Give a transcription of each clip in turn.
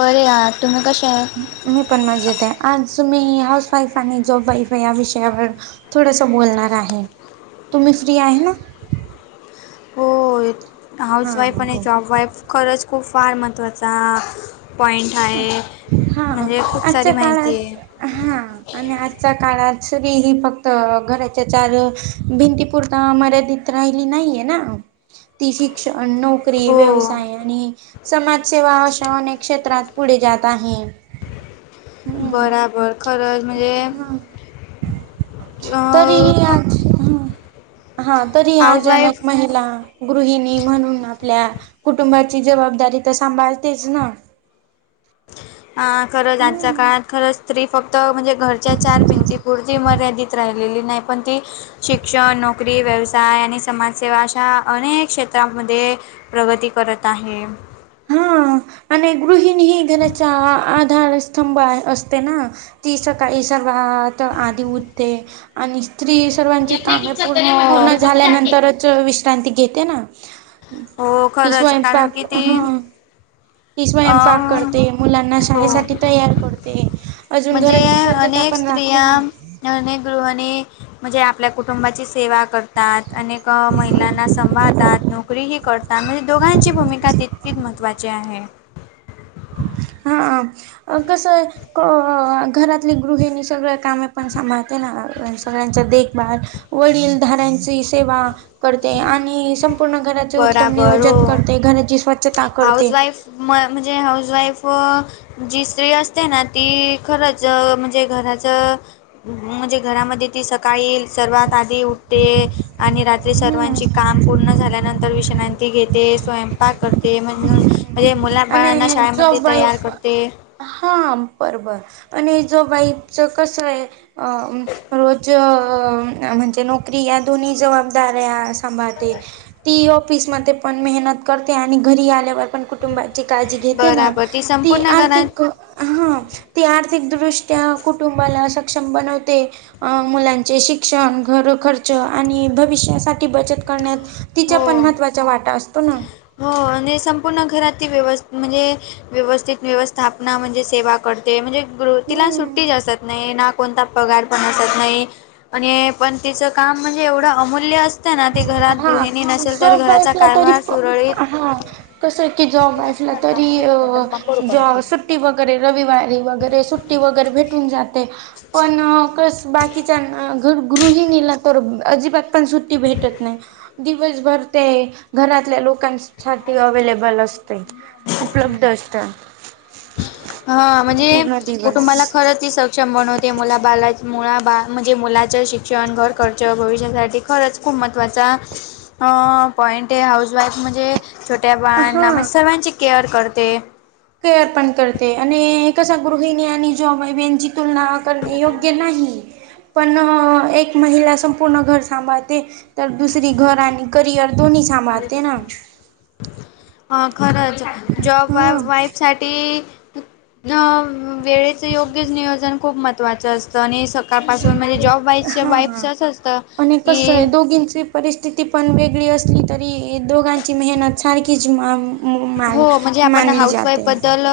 बर आ तुम्ही कसेा आ मी पण मजेत आहे आज मी हाऊस वाईफ आणि जॉब वाईफ आहे या विषयावर थोडस बोलणार आहे तुम्ही फ्री आहे ना हो हा हाऊसवाईफ आणि बोल. जॉबवाईफ खरंच खूप फार महत्त्वाचा पॉईंट आहे हा म्हणजे खूप सारी आजच्या माहिती काळात आहे हा आणि आजच्या काळात शरी ही फक्त घराच्या चार भिंतीपुरता मर्यादित राहिली नाहीये ना त श् नोकरी हो व्यवसाय आणि समाजसेवा अशा अनेक क्षेत्रात पुढे जात आहे हम्म बराबर खरंच म्हणजे हा तरी अ ख आज हम्म हा तरी हाऊसवाईफ अचानक महिला गृहिणी म्हणून आपल्या कुटुंबाची जबाबदारी तर सांभाळतेच ना ह खरंच आजच्या हम्म. काळात खरंच स्त्री फक्त म्हणजे घरच्या चार भिंती पुरती मर्यादित राहिलेली नाही पण ती शिक्षण नोकरी व्यवसाय आणि समाजसेवा अशा अनेक क्षेत्रांमध्ये प्रगती करत आहे हा आणि गृहिणी ही घराचा आधार स्तंभ आहे असते ना ती सकाळी सर्वात आधी उठते आणि स्त्री सर्वांची कामे प पूर्ण झाल्यानंतरच विश्रांती घेते ना हो ती खरंच कारण स्वयंपाक किती हा. ती स्वयंपाक करते मुलांना शाळेसाठी तयार करते अजून म्हणजे घराची स्वच्छता अनेक पण राखते स्त्रिया, ना. अनेक गृहांनी म्हणजे आप आपल्या कुटुंबाची सेवा करतात, अनेक महिलांना सभाळतात नोकरीही करतात. त्यामध्ये दोघांची भूमिका, तितकीच महत्त्वाची आहे. हा कसं, आहे. अ घरातली गृहिणी सगळ कामे पण सांभाळते ना, सगळ्यांचा देखभाल वडीलधाऱ्यांची सेवा करते, आणि स्वपूर्ण घराचे उत्तम बराबर नियोजन हो करते, घराची स्वच्छता हाऊस करते, वाईफ म म्हणजे, हाऊसवाईफ जी स्त्री असते ना, ती खरंच म्हणजे घराच, म्हणजे घरामध्ये ती सकाळी सर्वात आधी उठते, आणि रात हम्म सर्वांची काम पूर्ण झाल्यानंतर विश्रांती घेते, स्वयंपाक करते म्हणू म्हणजे मुलाबाळना आणि शाळेमध्ये, जॉब तयार वाईफ करते. हा बर, बर आणि जो बाईच कसं आहे, अ रोज म्हणजे नोकरी या, दोन्ही जबाबदाऱ्या सांभाळते. ती ऑफिसमध्ये पण मेहनत करते, आणि घरी आल्यावर पण कुटुंबात काळजी घेते ना, बराबर ती संपूर्ण घरात आर्थिक ह ती आर्थिकदृष्ट्या कुटुंबाला, सक्षम बनवते. अ मुलांचे शिक्षण घर खर्च, आणि भविष्यासाठी बचत करण्यात, तिच्या पण हो महत्त्वाचा वाटा, असतो ना. हो आणि संपूर्ण घराती व्यव म्हणजे, व्यवस्थित व्यवस्थापना म्हणजे सेवा पडते म्हणजे ग्रु तिला, हम्म सुट्टी जी असतात. नाही ना कोणता पगार पण असत नाही, आणि पण तिचं काम म्हणजे एवढं अमूल्य अस हा जोपअसलं तरी कारभार सुरळीत हा कस आहे की, जॉब असलं तरी अ जॉब सुट्टी वगैरे रविवारी वगैरे, सुट्टी वगैरे भेटून जाते, पण कस बाकीच्याना, गृहिणीला तर अजिबात पण सुट भेटत नाही, दिवसभर ते, घरातल्या लोकांशी, सारखी अव्हेलेबलअसते, उपलब्ध असतात. हा म्हणजे पूर्ण दिवस, कुटुंबाला खरंच ती सक्षम बनवते, मुला बाला मुळा बा म्हणजे, मुलाचं शिक्षण घर खर्च भविष्यासाठी खरंच, खूप महत्त्वाचा पॉईंट अ आहे, हाऊसवाईफ म्हणजे, छोट्या बाळ, हा सर्वांची केअर करते. केअर पण करते, आणि कसा गृहिणी आणि जॉब बेनची तुलना पण योग्य नाही. पण एक महिला संपूर्ण घर सांभाळते, तर दुसरी घर आणि करिअर दोन्ही सांभाळते ना. हा खरच, जॉब वाईफ साठी, न वेळेचं योग्यच नियोजन खूप महत्त्वाचं असतं, आणि स कापासून म्हणजे जॉब वाईब च, वाईफच असं असतं की होगिच, परिस्थिती पण वेगळी असली तरी, दोघांची मेहनत सारखीच मा माल हो म्हणजे, आपण मानली हाऊस वाईफ जाते बद्दल,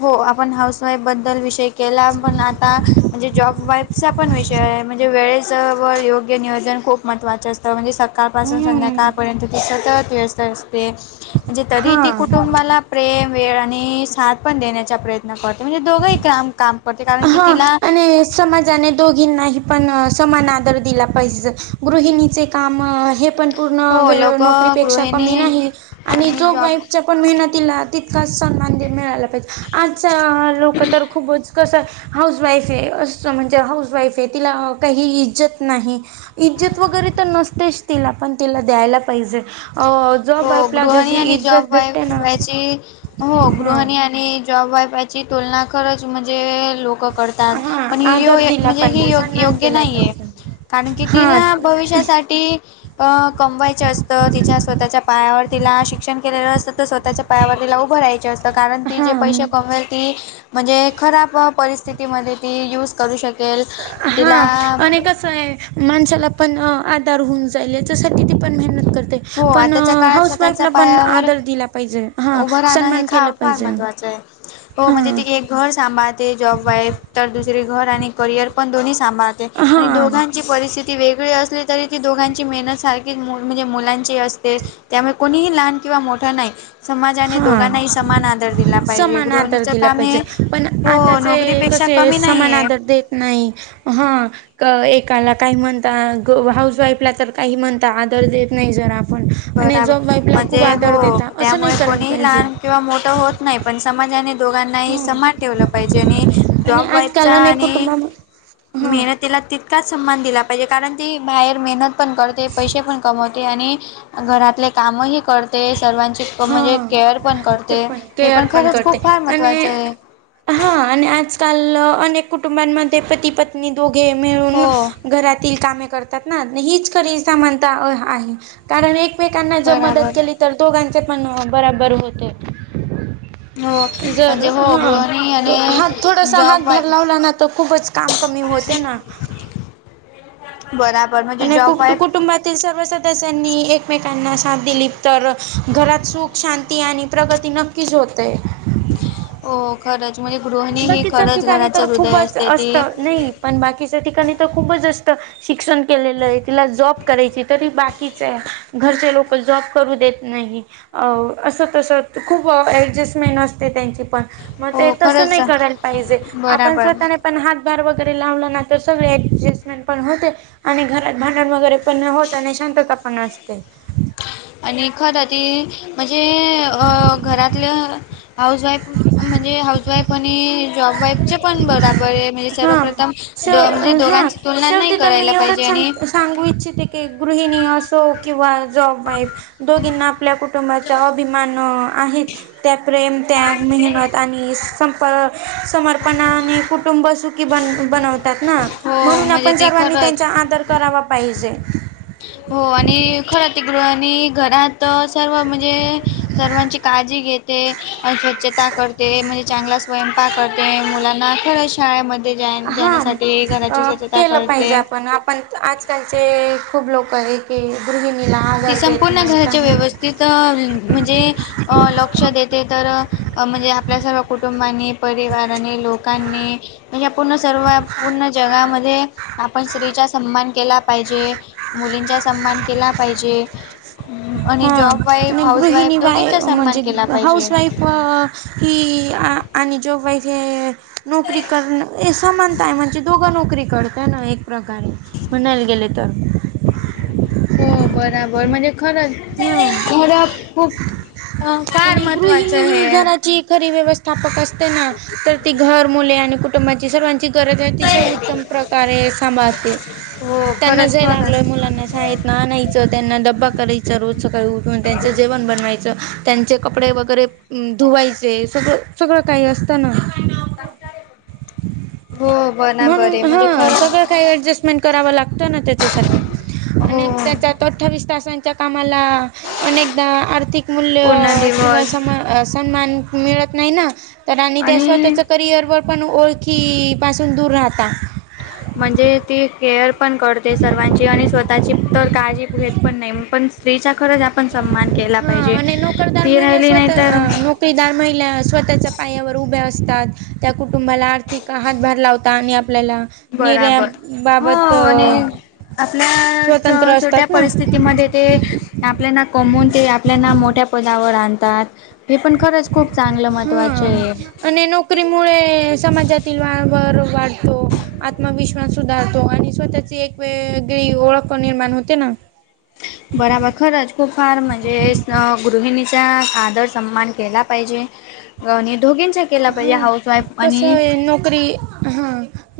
हो आपण हाऊसवाईफबद्दल विषय केला, पण आता म्हणजे जॉब वाईफ, पण विषय आहे, म्हणजे वेळेस वर योग्य नियोजन खूप, महत्वाचं असतं म्हणजे सकाळपासून हम्म संध्याकाळपर्यंत ती, सतत व्यस्त असते म्हणजे तरी ती, हा कुटुंबाला प्रेम वेळ आणि, साथ पण देण्याचा प्रयत्न करते, म्हणजे दोघंही काम, काम करते, कारण की हा तिला आणि समाजाने दोघींनाही पण समान आदर दिला पाहिजे, गृहिणीचे काम हे पण, पूर्ण हो वेळ लोक नोकरीपेक्षा कमी गृहिणी नाही, आणि जो वाईफच्या, पण मेहनतीला तितकाच सन्मान दिन मिळाला पाहिजे आज लोकं तर खूपच कसं, हाऊस वाईफ आहे असतं म्हणजे हाऊस वाईफ आहे तिला काही इज्जत नाही. इज्जत वगैरे तर नसतेच तिला पण तिला द्यायला. पाहिजे. अ जॉब हो वाईफला गृहिणी जशी आणि जॉब इज्जत भेटते वाईफ ना याची हो हा गृहिणी आणि, जॉब वाईफची तुलना खरंच म्हणजे लोक, करतात हा पण आदर य दिला म्हणजे ह पाहिजे सन्मान योग्य केला नाहीये. पाहिजे. कारण की हा तिला भविष्यासाठी अ कमवायचे असत. तिच्या स्वतःच्या पायावर तिला शिक्षण केलेलं असतं तर स्वतःच्या पायावर तला उभं रायं असतं. तर कारण ती हा जे पैसे कमवेल ती म्हणजे खराब परिस्थितीमध्ये ती यूज, करू शकेल हा तिला, आणि आहे. माणसाला पण आधार होऊन जाईल याच्यासाठी ती पण मेहनत करत. हो पण आताच्या काळात हाऊस स्वतःच्या वाईफला पण पायावर आदर दिला पाहिजे हा उभं राहणं हे सन्मान खा केलं फार पाहिजे. महत्त्वाचं आहे. हो हा म्हणजे ती एक घर सांभाळते जॉब वाईफ तर दुसरे घर आणि करियर पण दोन्ही सांभाळते. हा दोघांची परिस्थिती वेगळी असली तरी ती दोघांची मेहनत सारखी म्हणजे मुलां. अस त्यामुळे कोणीही लहान किंवा मोठा नाही. समाजाने हा दोघांनाही समान आदर दिला पाहिजे समान आदर गृहिणीच दिला काम हे पाहिजे पण हो आताचे नोकरीपेक्षा, अच कसे कमी समान नाहीये. आदर देत नाही हा. एकाला काही म्हणता हाऊस वाईफला तर काही म्हणता आदर देत नाही जर, ण आणि बराबर जॉब वाईफला खूप म्हणजे आदर हो देता असं त्यामुळे नाही करायला कोणीही पाहिजे. लहान किंवा मोठं होत नाही पण समाजाने. दोघांनाही ह समान ठेवलं पाहिजे आणि आणि जॉब आजकाल वाईफचा अनेक आणि कुटुंबा हा मेहनत, त्याला तितकाच सन्मान दिला पाहिजे कारण ती बाहेर मेहनत पण करते पैसे पण कमवते आणि, घरातले कामही करते सर्वांची, शितकं हा म्हणजे केअर पण ते करते हे केअर पण खरंच करते खूप फार महत्त्वाचं आणि आहे. हा आणि आजकाल अनेक कुटुंबांमध्ये पती पत्नी दोघे मिळून. हो घरातील कामे करतात ना हीच करी सामानता आहे. कारण एकमेकांना जर बराबर मदत केली तर दोघांचे पण बराबर होते. हो जर म्हणजे हो हा गृहिणी हात आणि थोडासा हात जॉब वाय भर लावला ना तर खूपच काम कमी होते ना, ठी बराबर म्हणजे आणि कु कुटुंबातील सर्व सदस्यांनी एक एकमेकांना साथ दिली तर घरात सुख शांती आणि प्रगती नक्कीच होतय हो खरंच म्हजे ग, बाकीच्या ठिकाणी तर खूपच असत ती नाही पण बाकीच्या ठिकाणी तर खूपच असत शिक्षण केलेलं आहे तिला जॉब करायची तरी बाकीच आहे घरचे लोक जॉब करू देत नाही. अ असं तस खूप ऍडजस्टमेंट असते त्यांची पण मग ते, हो त खरंच नाही करायला पाहिजे आपण बराबर स्वतः, पण हातभार वगैरे लावलं ना तर सगळे ऍडजस्टमेंट पण होते. आणि घरात भांडण वगैरे पण होत आणि शांतता पण असते. आणि खरं ती म्हणजे घरातल्या, हाऊस वाईफ म्हणजे हाऊस वाईफ आणि जॉब वाईफ चे पण बर, म्हणजे हा सर्वप्रथम म्हणजे शेव हा दोघांची तुलना शेवटी नाही तर मी करायला एवढंच पाहिजे आणि, सांग सांगू इच्छिते की गृहिणी असो किंवा जॉब वाईफ दोघींना, आपल्या कुटुंबाचा अभिमान आहेत त्या प्रेम त्याग मेहनत आणि स, प समर्पणाने कुटुंब सुखी बन बनवतात ना हो म्हणून म्हणजे आपण ती सर्वांनी खरंच त्यांचा आदर करावा पाहिजे हो आणि खरं तििकड आणि घरात सर्व म्हणजे सर्वांची काळजी घेते स्वच्छता करते म्हणजे चांगला स्वयंपाक करते मुलांना खरंच शाळेमध्ये जा हा जाण्यासाठी घराची स्वच्छता करते पण आजकालचे खूप लोक आहे की गृहिणीला आदर देत नाही का तिथं म्हणजे लक्ष देते तर म्हणजे आपल्या सर्व कुटुंबानी परिवाराने लोकांनी म्हणजे पूर्ण सर्व पूर्ण जगामध्ये आपण स्त्रीचा सन्मान केला पाहिजे मुलींचा सन्मान केला पाहिजे हा आणि जॉब वाईफ आणि हाऊस वाईफ दोघींचा सन्मान केला पाहिजे व ही आणि जो वैज नोकरी करण समानताय म्हणजे दोघं नोकरी करतय ना एक प्रकारे मनायला गेल तर हो बराबर म्हणजे खरं हम्म खर खूप अ, फार आणि गृहिणी महत्त्वाचं ही हे घरात जी खरी व्यवस्थापक असते ना तर ती घर मुले आणि कुटुंबाची सर्वांची गरज आहे अतिशय उत्तम प्रकारे सांभाळते हो त्यांना खरंच जे खरंच लागतेय मुलांना शाळेतंन आणायचं त्यांना ड्बा करायचं रोज सकाळी उठून त्यांचं जेवण बनवायचं त्यांचे कपडे वगैरे धुवायचे सगळं सगळं काही असतना हो बराबरे म्हणून म्हणजे हां खरं सगळं काही ॲडजस्टमेंट करावं लागतं ना त्याच्यासाठी आणि हो त्याच्यात अठ्ठावीस तासांच्या कामाला अनेकदा आर्थिक मूल्य पूर्ण किंवा दिवस समा सन्मान मिळत नाही ना तर आणि त्या स्वतःच करिअरवरर पण ओळखी पासून दूर राहता म्हणजे ती केअर पण करते सर्वांची आणि स्वतःची तर काळजी घेत पण नाही पण स्त्रीच्या खरंच पण सन्मान केला हा पाहिजे आणि ती महिला राहिली नाही स्वतः तर नोकरदार महिला स्वतःच्या पायावर उभ्या असतात त्या कुटुंबाला आर्थिक हातभार लावतात आणि आपल्याला बराबर हो निर्याबाबत आणि स्वतंत्र आपल्या छोट्या असतात ना परिस्थिती म ते आपल्याना कमून ते आपल्याना मोठ्या पदावर आणतात हे पण खरंच खूप चांगलं महत्वाचे हा आहे आणि नोकरीमुळे समाजातील वावर वाढतो आत्मविश्वास सुधारतो आणि स्वतः एक वेगळी ओळख निर्माण होते ना बराबर खरंच खूप फार म्हणजे गृहिणीचा आदर सन्मान केला पाहिजे आणि दोघींचं हा कस नोकरी हा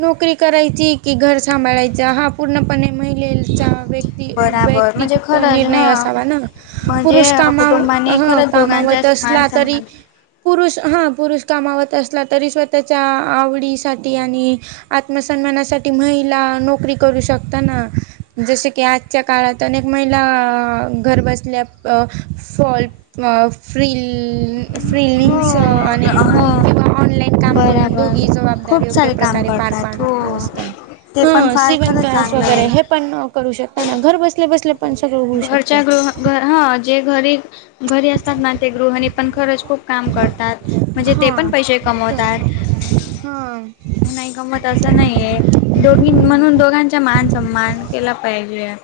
नोकरी करायची की घर सांभाळायचा हा पूर्णपणे महिलेचा व्यक् बराबर म्हणजे वैयक्तिक खरंच निर्णय हा असावा ना म्हणजे पुरुष कामा कुटुंबाने ह खरंच दोघांच्या कामावत मान असला तरी सन्मान पुरुष हा पुरुष कामावत असला तरी स्वतःच्या आवडीसाठी आणि आत्मसन्मानासाठी महिला नोकरी करू शकताना जस की आ च्या काळात अनेक महिला घर बसल्या फॉल फ्रि फ्रिलिंग्स आणि अ किंवा ऑनलाईन काम करून दोघी जबाबदारी योग्य सारे काम प्रकारे पार करतात पाडत हो. असतात ते पण ह फार सिवन खरंच क्लास चांगलं वगैरे आहे. हे पण करू शकताना घर बसले बस घरच्या गृह घ हा जे घरी घरी असतात ना ते गृहणी पण खरंच खूप काम करतात म्हणजे ते पण हा पैसे तर कमवतात हा नाही कमवत असं नाही आहे दोघी हम्म. म्हणून दोघांचा मान सम्मान केला पाहिजे